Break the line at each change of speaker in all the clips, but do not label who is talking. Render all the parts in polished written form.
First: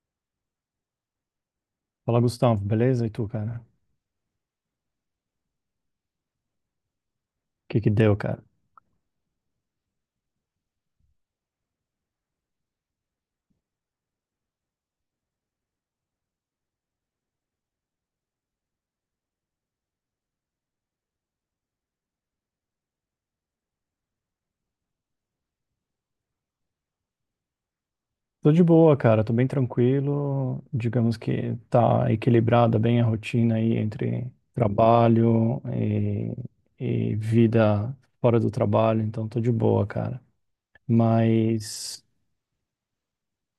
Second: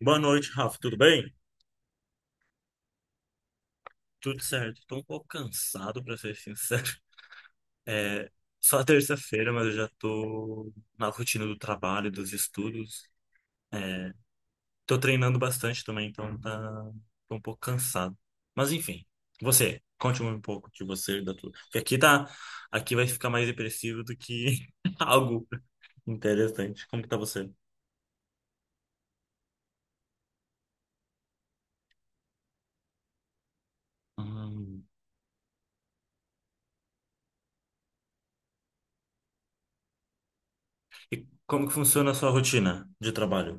Boa noite, Rafa. Tudo bem?
Fala, Gustavo, beleza? E tu, cara? O
Tudo certo. Tô um pouco cansado, pra ser sincero.
que que deu,
É
cara?
só terça-feira, mas eu já tô na rotina do trabalho, dos estudos. Tô treinando bastante também, então tô um pouco cansado. Mas enfim, você, conte um pouco de você, da tua. Porque aqui vai ficar mais depressivo do que algo interessante. Como que tá você?
Tô de boa, cara. Tô bem tranquilo. Digamos que tá equilibrada bem a rotina aí entre
Hum.
trabalho e vida fora do trabalho, então tô de boa, cara.
E como que
Mas,
funciona a sua rotina de trabalho?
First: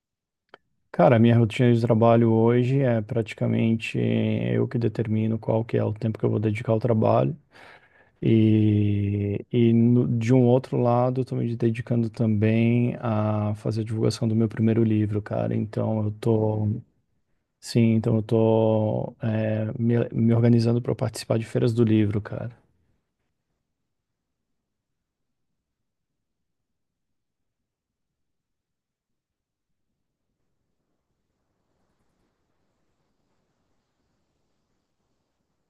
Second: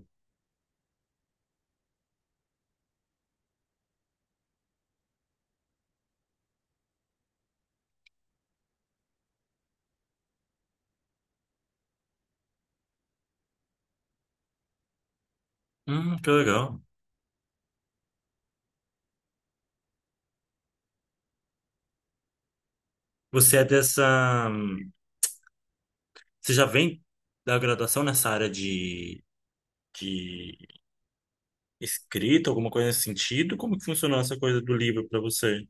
cara, minha rotina de trabalho hoje é praticamente eu que determino qual que é o tempo que eu vou dedicar ao trabalho. De um outro lado, estou me dedicando também a fazer a divulgação do meu primeiro livro, cara. Então, eu
Que
tô.
legal.
Sim, então eu tô, me organizando para participar de feiras do livro, cara.
Você é dessa Você já vem da graduação nessa área de escrita, alguma coisa nesse sentido? Como que funcionou essa coisa do livro para você?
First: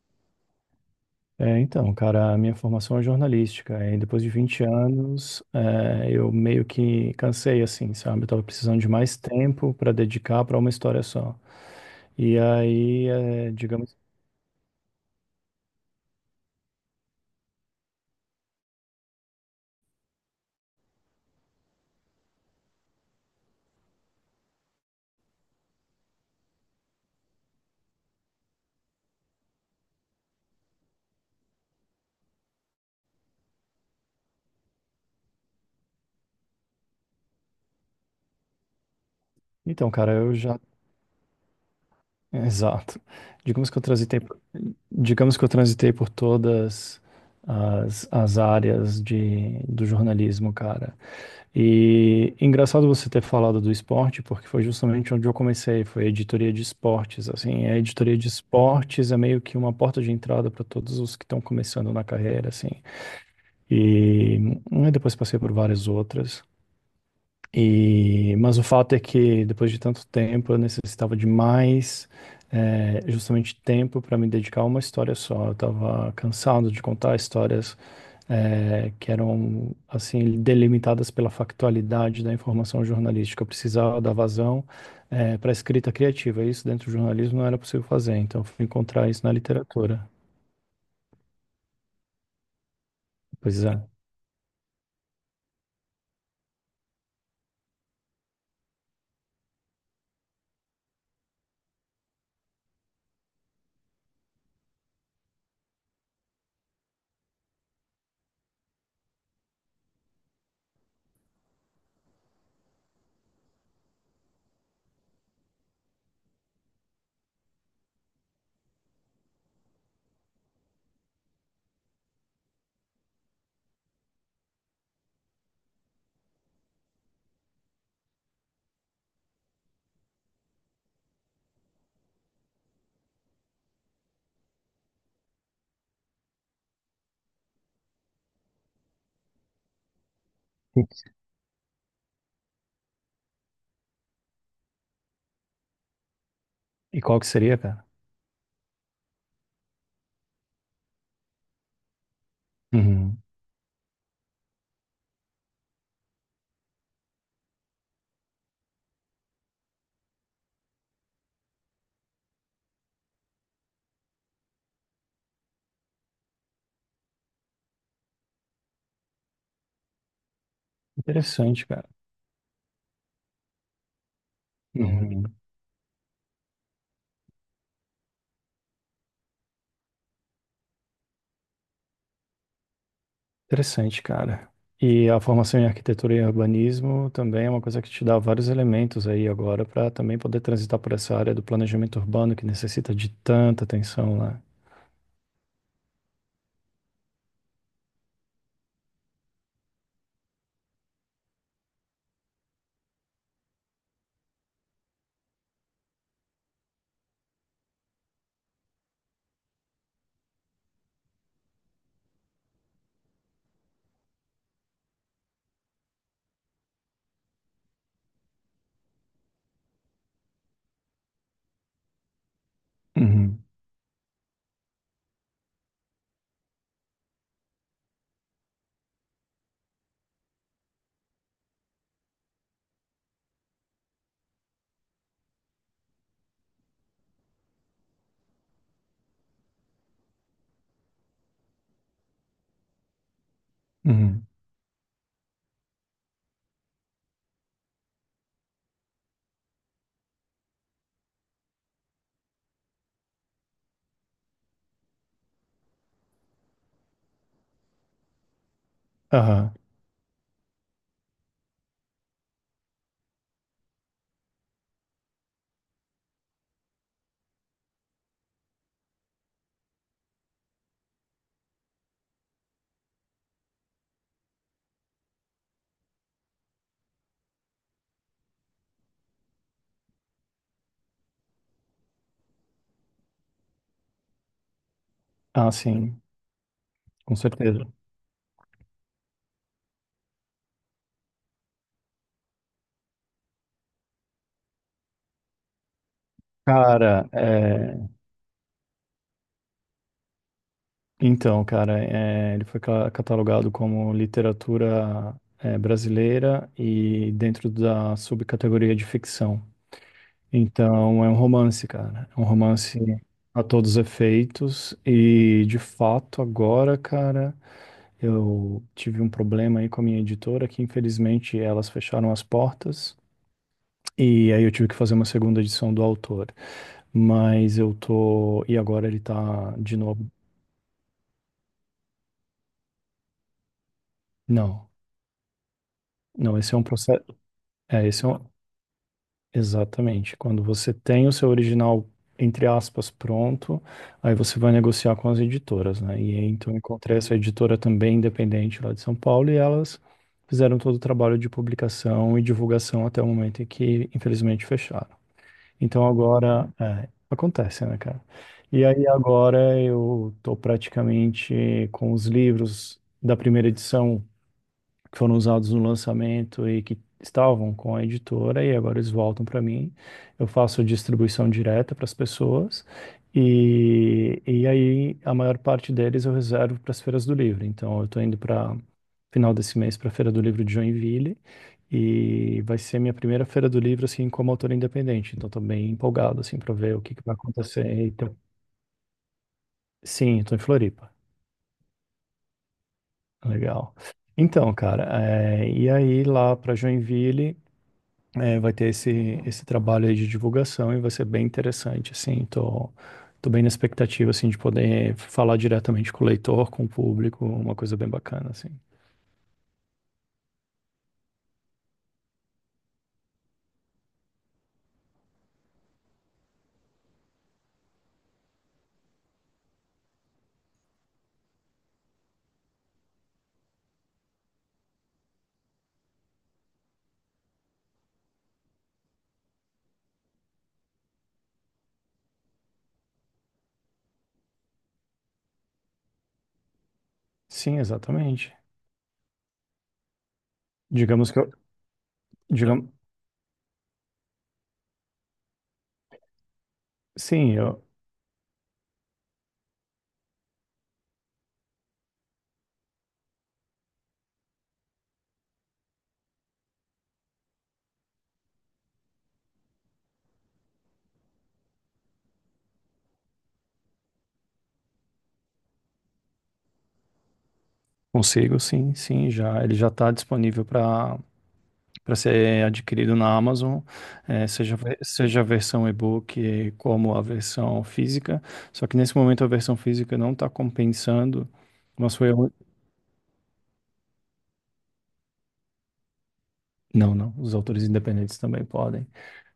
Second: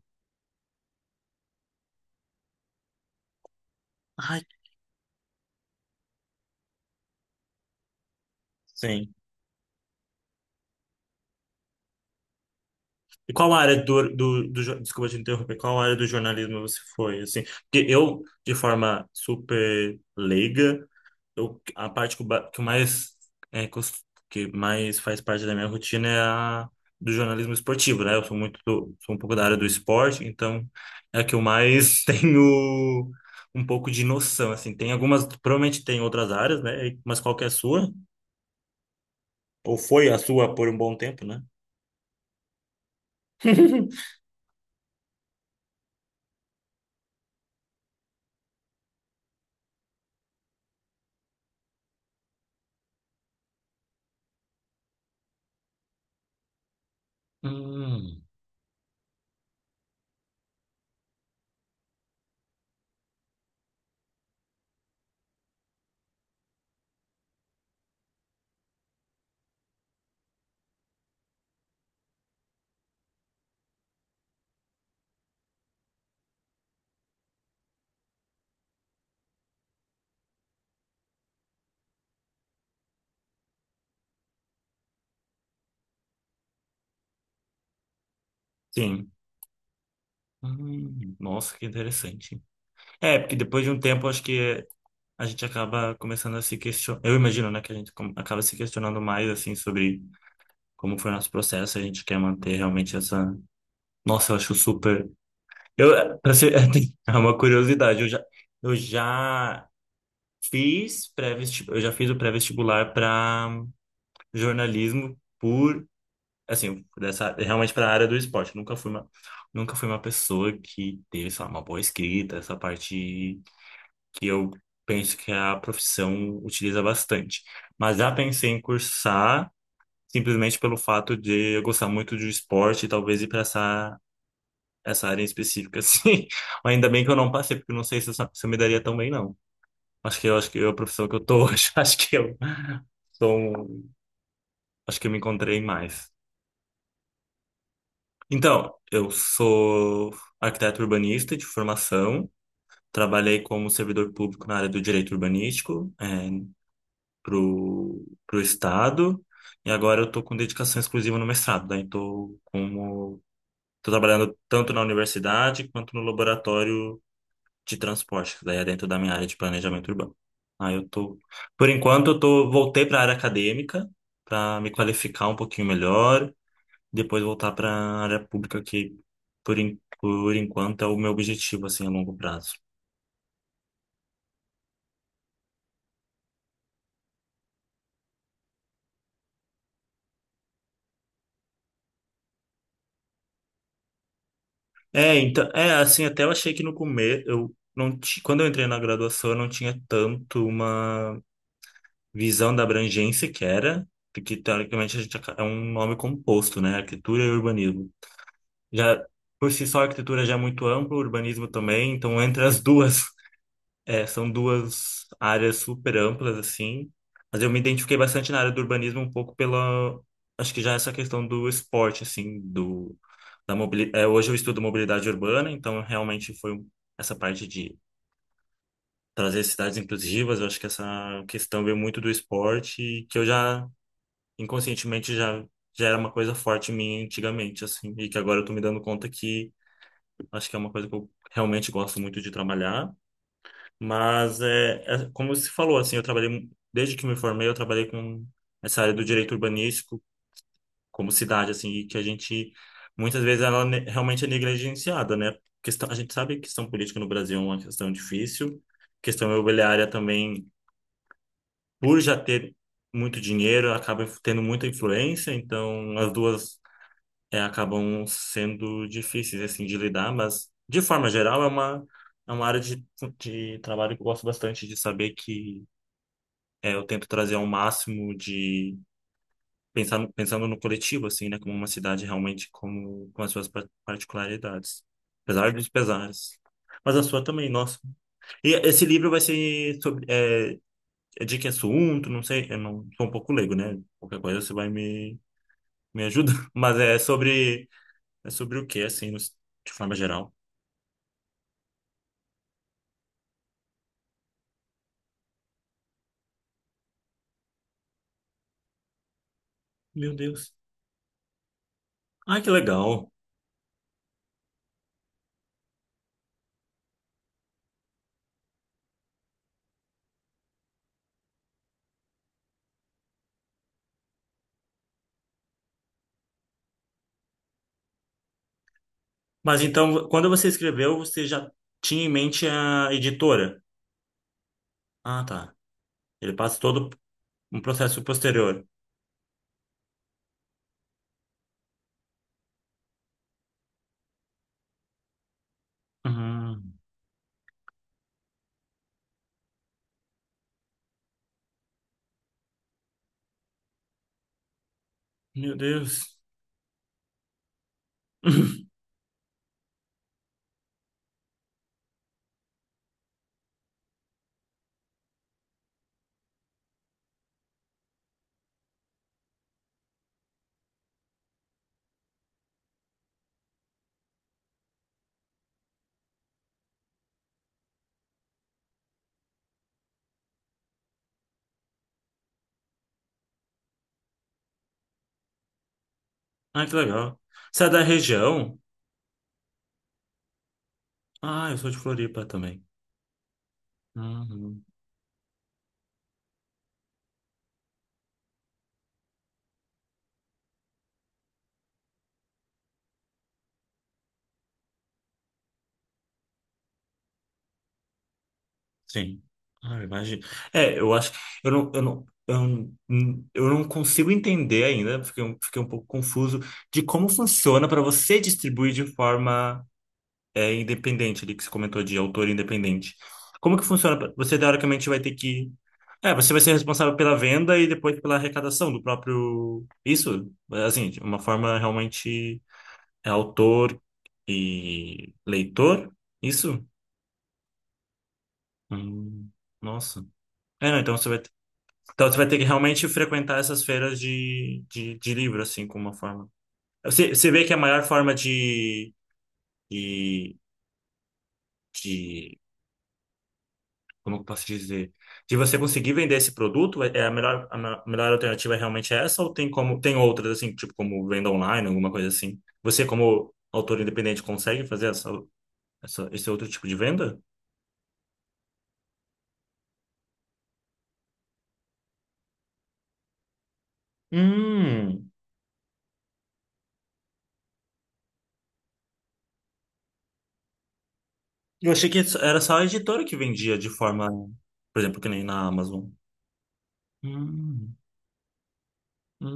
É, então, cara, a minha formação é jornalística e depois de
Ai,
20 anos, eu meio que cansei, assim, sabe? Eu tava precisando de
sim.
mais tempo para dedicar para uma história só. E aí,
E qual área
digamos.
do desculpa te interromper, qual área do jornalismo você foi, assim? Porque eu, de forma super leiga, a parte que eu mais é, cos- que mais faz parte da minha rotina é a do jornalismo esportivo, né? Eu sou muito sou um pouco da área do esporte, então é a que eu mais tenho um pouco de noção, assim. Tem algumas, provavelmente tem outras áreas, né? Mas qual que é a sua? Ou
Então,
foi
cara,
a
eu
sua
já.
por um bom tempo, né?
Exato. Digamos que eu transitei, por- digamos que eu transitei por todas as áreas do jornalismo, cara. E engraçado você ter falado do esporte, porque foi justamente onde eu comecei, foi a editoria de esportes, assim, a editoria
Hum,
de esportes é meio que uma porta de entrada para todos os que estão começando na carreira, assim. E, depois passei por várias outras. E, mas o fato é que depois de tanto tempo eu necessitava de mais, justamente tempo para me dedicar a uma história só. Eu estava cansado de contar histórias, que eram assim delimitadas pela factualidade da informação jornalística. Eu precisava dar vazão para a escrita criativa. Isso dentro do jornalismo não era possível fazer, então eu fui encontrar
sim.
isso na literatura.
Nossa, que interessante. É, porque depois
Pois
de um
é.
tempo, acho que é, a gente acaba começando a se questionar. Eu imagino, né, que a gente acaba se questionando mais, assim, sobre como foi o nosso processo. A gente quer manter realmente essa. Nossa, eu acho super. Pra ser... é uma curiosidade. Eu já fiz pré-vestibular. Eu já fiz o pré-vestibular para jornalismo por. Assim, dessa, realmente para a área do esporte. Nunca fui uma pessoa que teve, sei lá, uma boa escrita, essa parte. Que eu penso que a profissão utiliza bastante. Mas já pensei em cursar simplesmente pelo fato de eu gostar muito de um esporte e talvez ir para essa área em específica, assim. Ainda bem que eu não passei, porque eu não sei se se eu me daria tão bem, não. Acho que eu, acho que eu, a profissão que eu tô hoje, sou um- acho que eu me encontrei mais.
E qual que seria, cara?
Então, eu sou arquiteto urbanista de formação.
Uhum.
Trabalhei como servidor público na área do direito urbanístico, é, pro, pro estado e agora eu tô com dedicação exclusiva no mestrado. Daí tô trabalhando tanto na universidade quanto no laboratório de transporte, que daí é dentro da minha área de planejamento urbano. Aí eu tô,
Interessante,
por
cara.
enquanto eu tô voltei para a área acadêmica para me
Uhum.
qualificar um pouquinho melhor, depois voltar para a área pública que por enquanto é o meu objetivo assim a longo prazo.
Interessante, cara. E a formação em arquitetura e urbanismo também é uma coisa que te dá vários elementos aí agora para também poder transitar por essa área do planejamento urbano que necessita de tanta atenção lá.
É, então, é assim, até eu achei que no começo, eu não ti- quando eu entrei na graduação, eu não tinha tanto uma visão da abrangência que era, porque teoricamente é um nome composto, né? Arquitetura e urbanismo. Já por si só, a arquitetura já é muito ampla, o urbanismo também, então entre as duas é, são duas áreas super amplas, assim, mas eu me identifiquei bastante na área do urbanismo um pouco acho que já essa questão do esporte, assim,
Uhum,
da mobilidade, hoje eu estudo mobilidade urbana, então realmente essa parte de trazer cidades inclusivas, eu acho que essa questão veio muito do esporte, e que inconscientemente, já era uma coisa forte em mim antigamente, assim, e que agora eu tô me dando conta que acho que é uma coisa que eu realmente gosto muito de trabalhar,
uhum.
mas é, é como você falou, assim, desde que me formei, eu trabalhei com essa área do direito urbanístico como cidade, assim, e que a gente muitas vezes realmente é negligenciada, né? Questão, a gente sabe que questão política no Brasil é uma questão difícil, questão
Aham.
imobiliária também, por já ter muito dinheiro, acaba tendo muita influência, então as duas é, acabam sendo difíceis assim de lidar, mas de forma geral é uma área de trabalho que eu gosto bastante de saber que é, eu tento trazer ao máximo de pensar no- pensando no coletivo assim, né, como uma cidade realmente como com as suas particularidades,
Ah,
apesar dos
sim,
pesares. Mas a
com
sua também,
certeza.
nossa. E esse livro vai ser sobre é, é de que assunto? Não sei, eu não sou um pouco leigo, né? Qualquer coisa você vai me ajuda, mas
Cara,
é sobre o que assim, de forma geral.
então, cara, ele foi catalogado como literatura, brasileira, e dentro da subcategoria de ficção.
Meu Deus.
Então, é um romance, cara. É um
Ai, que
romance
legal.
a todos os efeitos. E, de fato, agora, cara, eu tive um problema aí com a minha editora, que infelizmente elas fecharam as portas. E aí eu tive que fazer uma segunda edição do autor. Mas eu tô. E agora ele tá
Mas
de
então,
novo.
quando você escreveu, você já tinha em mente a editora?
Não,
Ah, tá. Ele
não, esse
passa
é um
todo
processo.
Um
É,
processo
esse é um.
posterior.
Exatamente. Quando você tem o seu original, entre aspas, pronto, aí você vai negociar com as editoras, né? E aí, então eu
Ah,
encontrei essa editora também independente lá de São Paulo e elas fizeram todo o trabalho de publicação e divulgação até o momento em que, infelizmente, fecharam.
meu
Então
Deus.
agora, acontece, né, cara? E aí agora eu tô praticamente com os livros da primeira edição que foram usados no lançamento e que estavam com a editora e agora eles voltam para mim. Eu faço distribuição direta para as pessoas e aí a maior parte deles eu reservo para as feiras do livro. Então eu estou indo para final desse mês para a Feira do Livro de Joinville e vai ser minha primeira Feira do Livro assim como autor independente. Então estou bem empolgado assim para
Ah, que
ver o que que vai
legal.
acontecer.
Você é da
Então,
região?
sim, estou em Floripa.
Ah, eu sou de Floripa também.
Legal. Então,
Uhum.
cara, e aí lá para Joinville, vai ter esse trabalho aí de divulgação e vai ser bem interessante, assim, tô bem na expectativa, assim, de poder falar diretamente com o leitor, com o público, uma coisa bem bacana, assim.
Sim. Ah, imagina. É, eu acho que eu não, eu não, eu não, eu não consigo entender ainda, fiquei um pouco confuso de como funciona para você distribuir de forma é independente ali que você comentou de autor independente. Como que funciona? Você teoricamente vai ter que. É, você vai ser responsável pela venda e depois pela arrecadação do próprio. Isso, assim, de uma forma realmente é autor e leitor? Isso?
Sim, exatamente.
Hum, nossa. É, não,
Digamos que eu,
então você vai ter que
Digamos,
realmente frequentar essas feiras de livro, assim, como uma forma. Você
sim,
vê que a
eu
maior forma de, de como eu posso dizer, de você conseguir vender esse produto, é é a melhor, a me- melhor alternativa é realmente é essa, ou tem como, tem outras assim, tipo como venda online, alguma coisa assim? Você, como autor independente, consegue fazer esse outro tipo de venda?
consigo, sim, sim, já, ele já está disponível para ser adquirido na Amazon,
Hum,
seja a versão e-book como a versão física, só que nesse momento a versão física não está compensando,
eu achei
mas
que
foi.
era só a editora que vendia de forma, por exemplo, que nem na Amazon.
Não, não. Os autores
Hum,
independentes também podem.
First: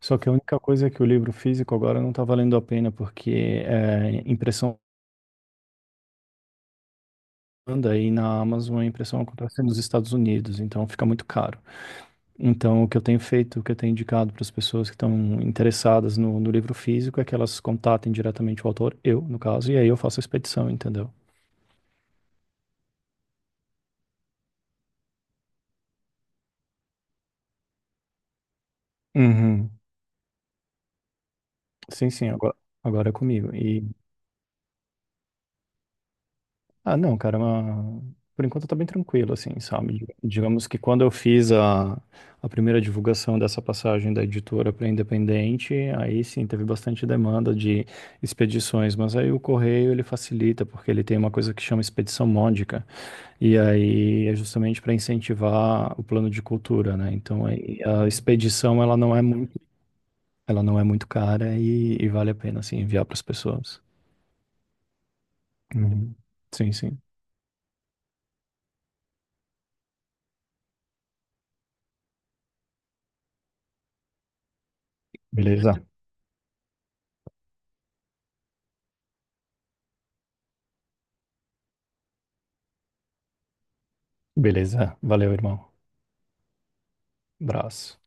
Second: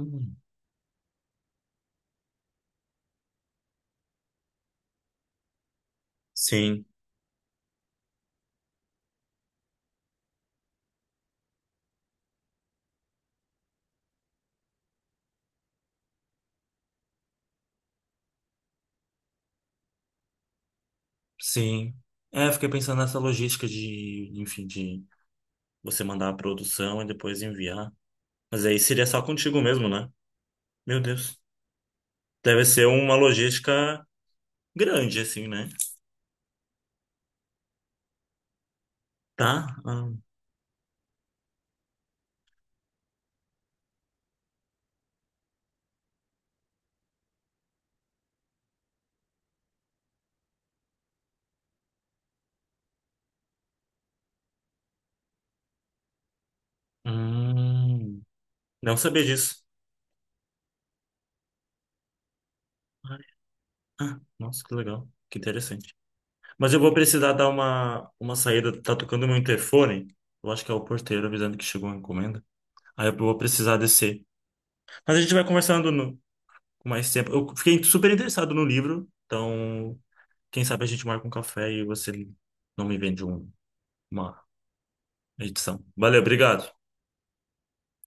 Só que a única coisa é que o livro físico agora não está valendo a pena, porque impressão
Sim,
anda e na Amazon a impressão acontece nos Estados Unidos, então fica muito caro. Então, o que eu tenho feito, o que eu tenho indicado para as pessoas que estão interessadas no livro físico é que elas contatem diretamente o autor, eu, no caso, e aí eu faço a expedição, entendeu?
sim. É, eu fiquei pensando nessa logística de, enfim, de você mandar a produção e depois enviar. Mas aí seria só contigo
Uhum.
mesmo, né? Meu Deus.
Sim, sim, agora,
Deve ser
agora é
uma
comigo.
logística grande, assim, né?
Ah, não, cara, mas por enquanto tá bem tranquilo, assim,
Tá?
sabe?
Ah,
Digamos que quando eu fiz a primeira divulgação dessa passagem da editora para independente, aí sim teve bastante demanda de expedições, mas aí o correio ele facilita, porque ele tem uma coisa que chama expedição módica, e aí é justamente para incentivar o plano de cultura, né? Então aí a
hum,
expedição
não sabia disso.
ela não é muito cara e vale a pena, assim, enviar para
Ai,
as pessoas.
ah, nossa, que legal. Que interessante.
Uhum. Sim,
Mas eu vou
sim.
precisar dar uma saída. Tá tocando meu interfone. Eu acho que é o porteiro avisando que chegou uma encomenda. Aí eu vou precisar descer. Mas a gente vai
Beleza.
conversando com mais tempo. Eu fiquei super interessado no livro. Então, quem sabe a gente marca um café e você não me vende um- uma
Beleza, valeu, irmão.
edição. Valeu, obrigado.
Abraço.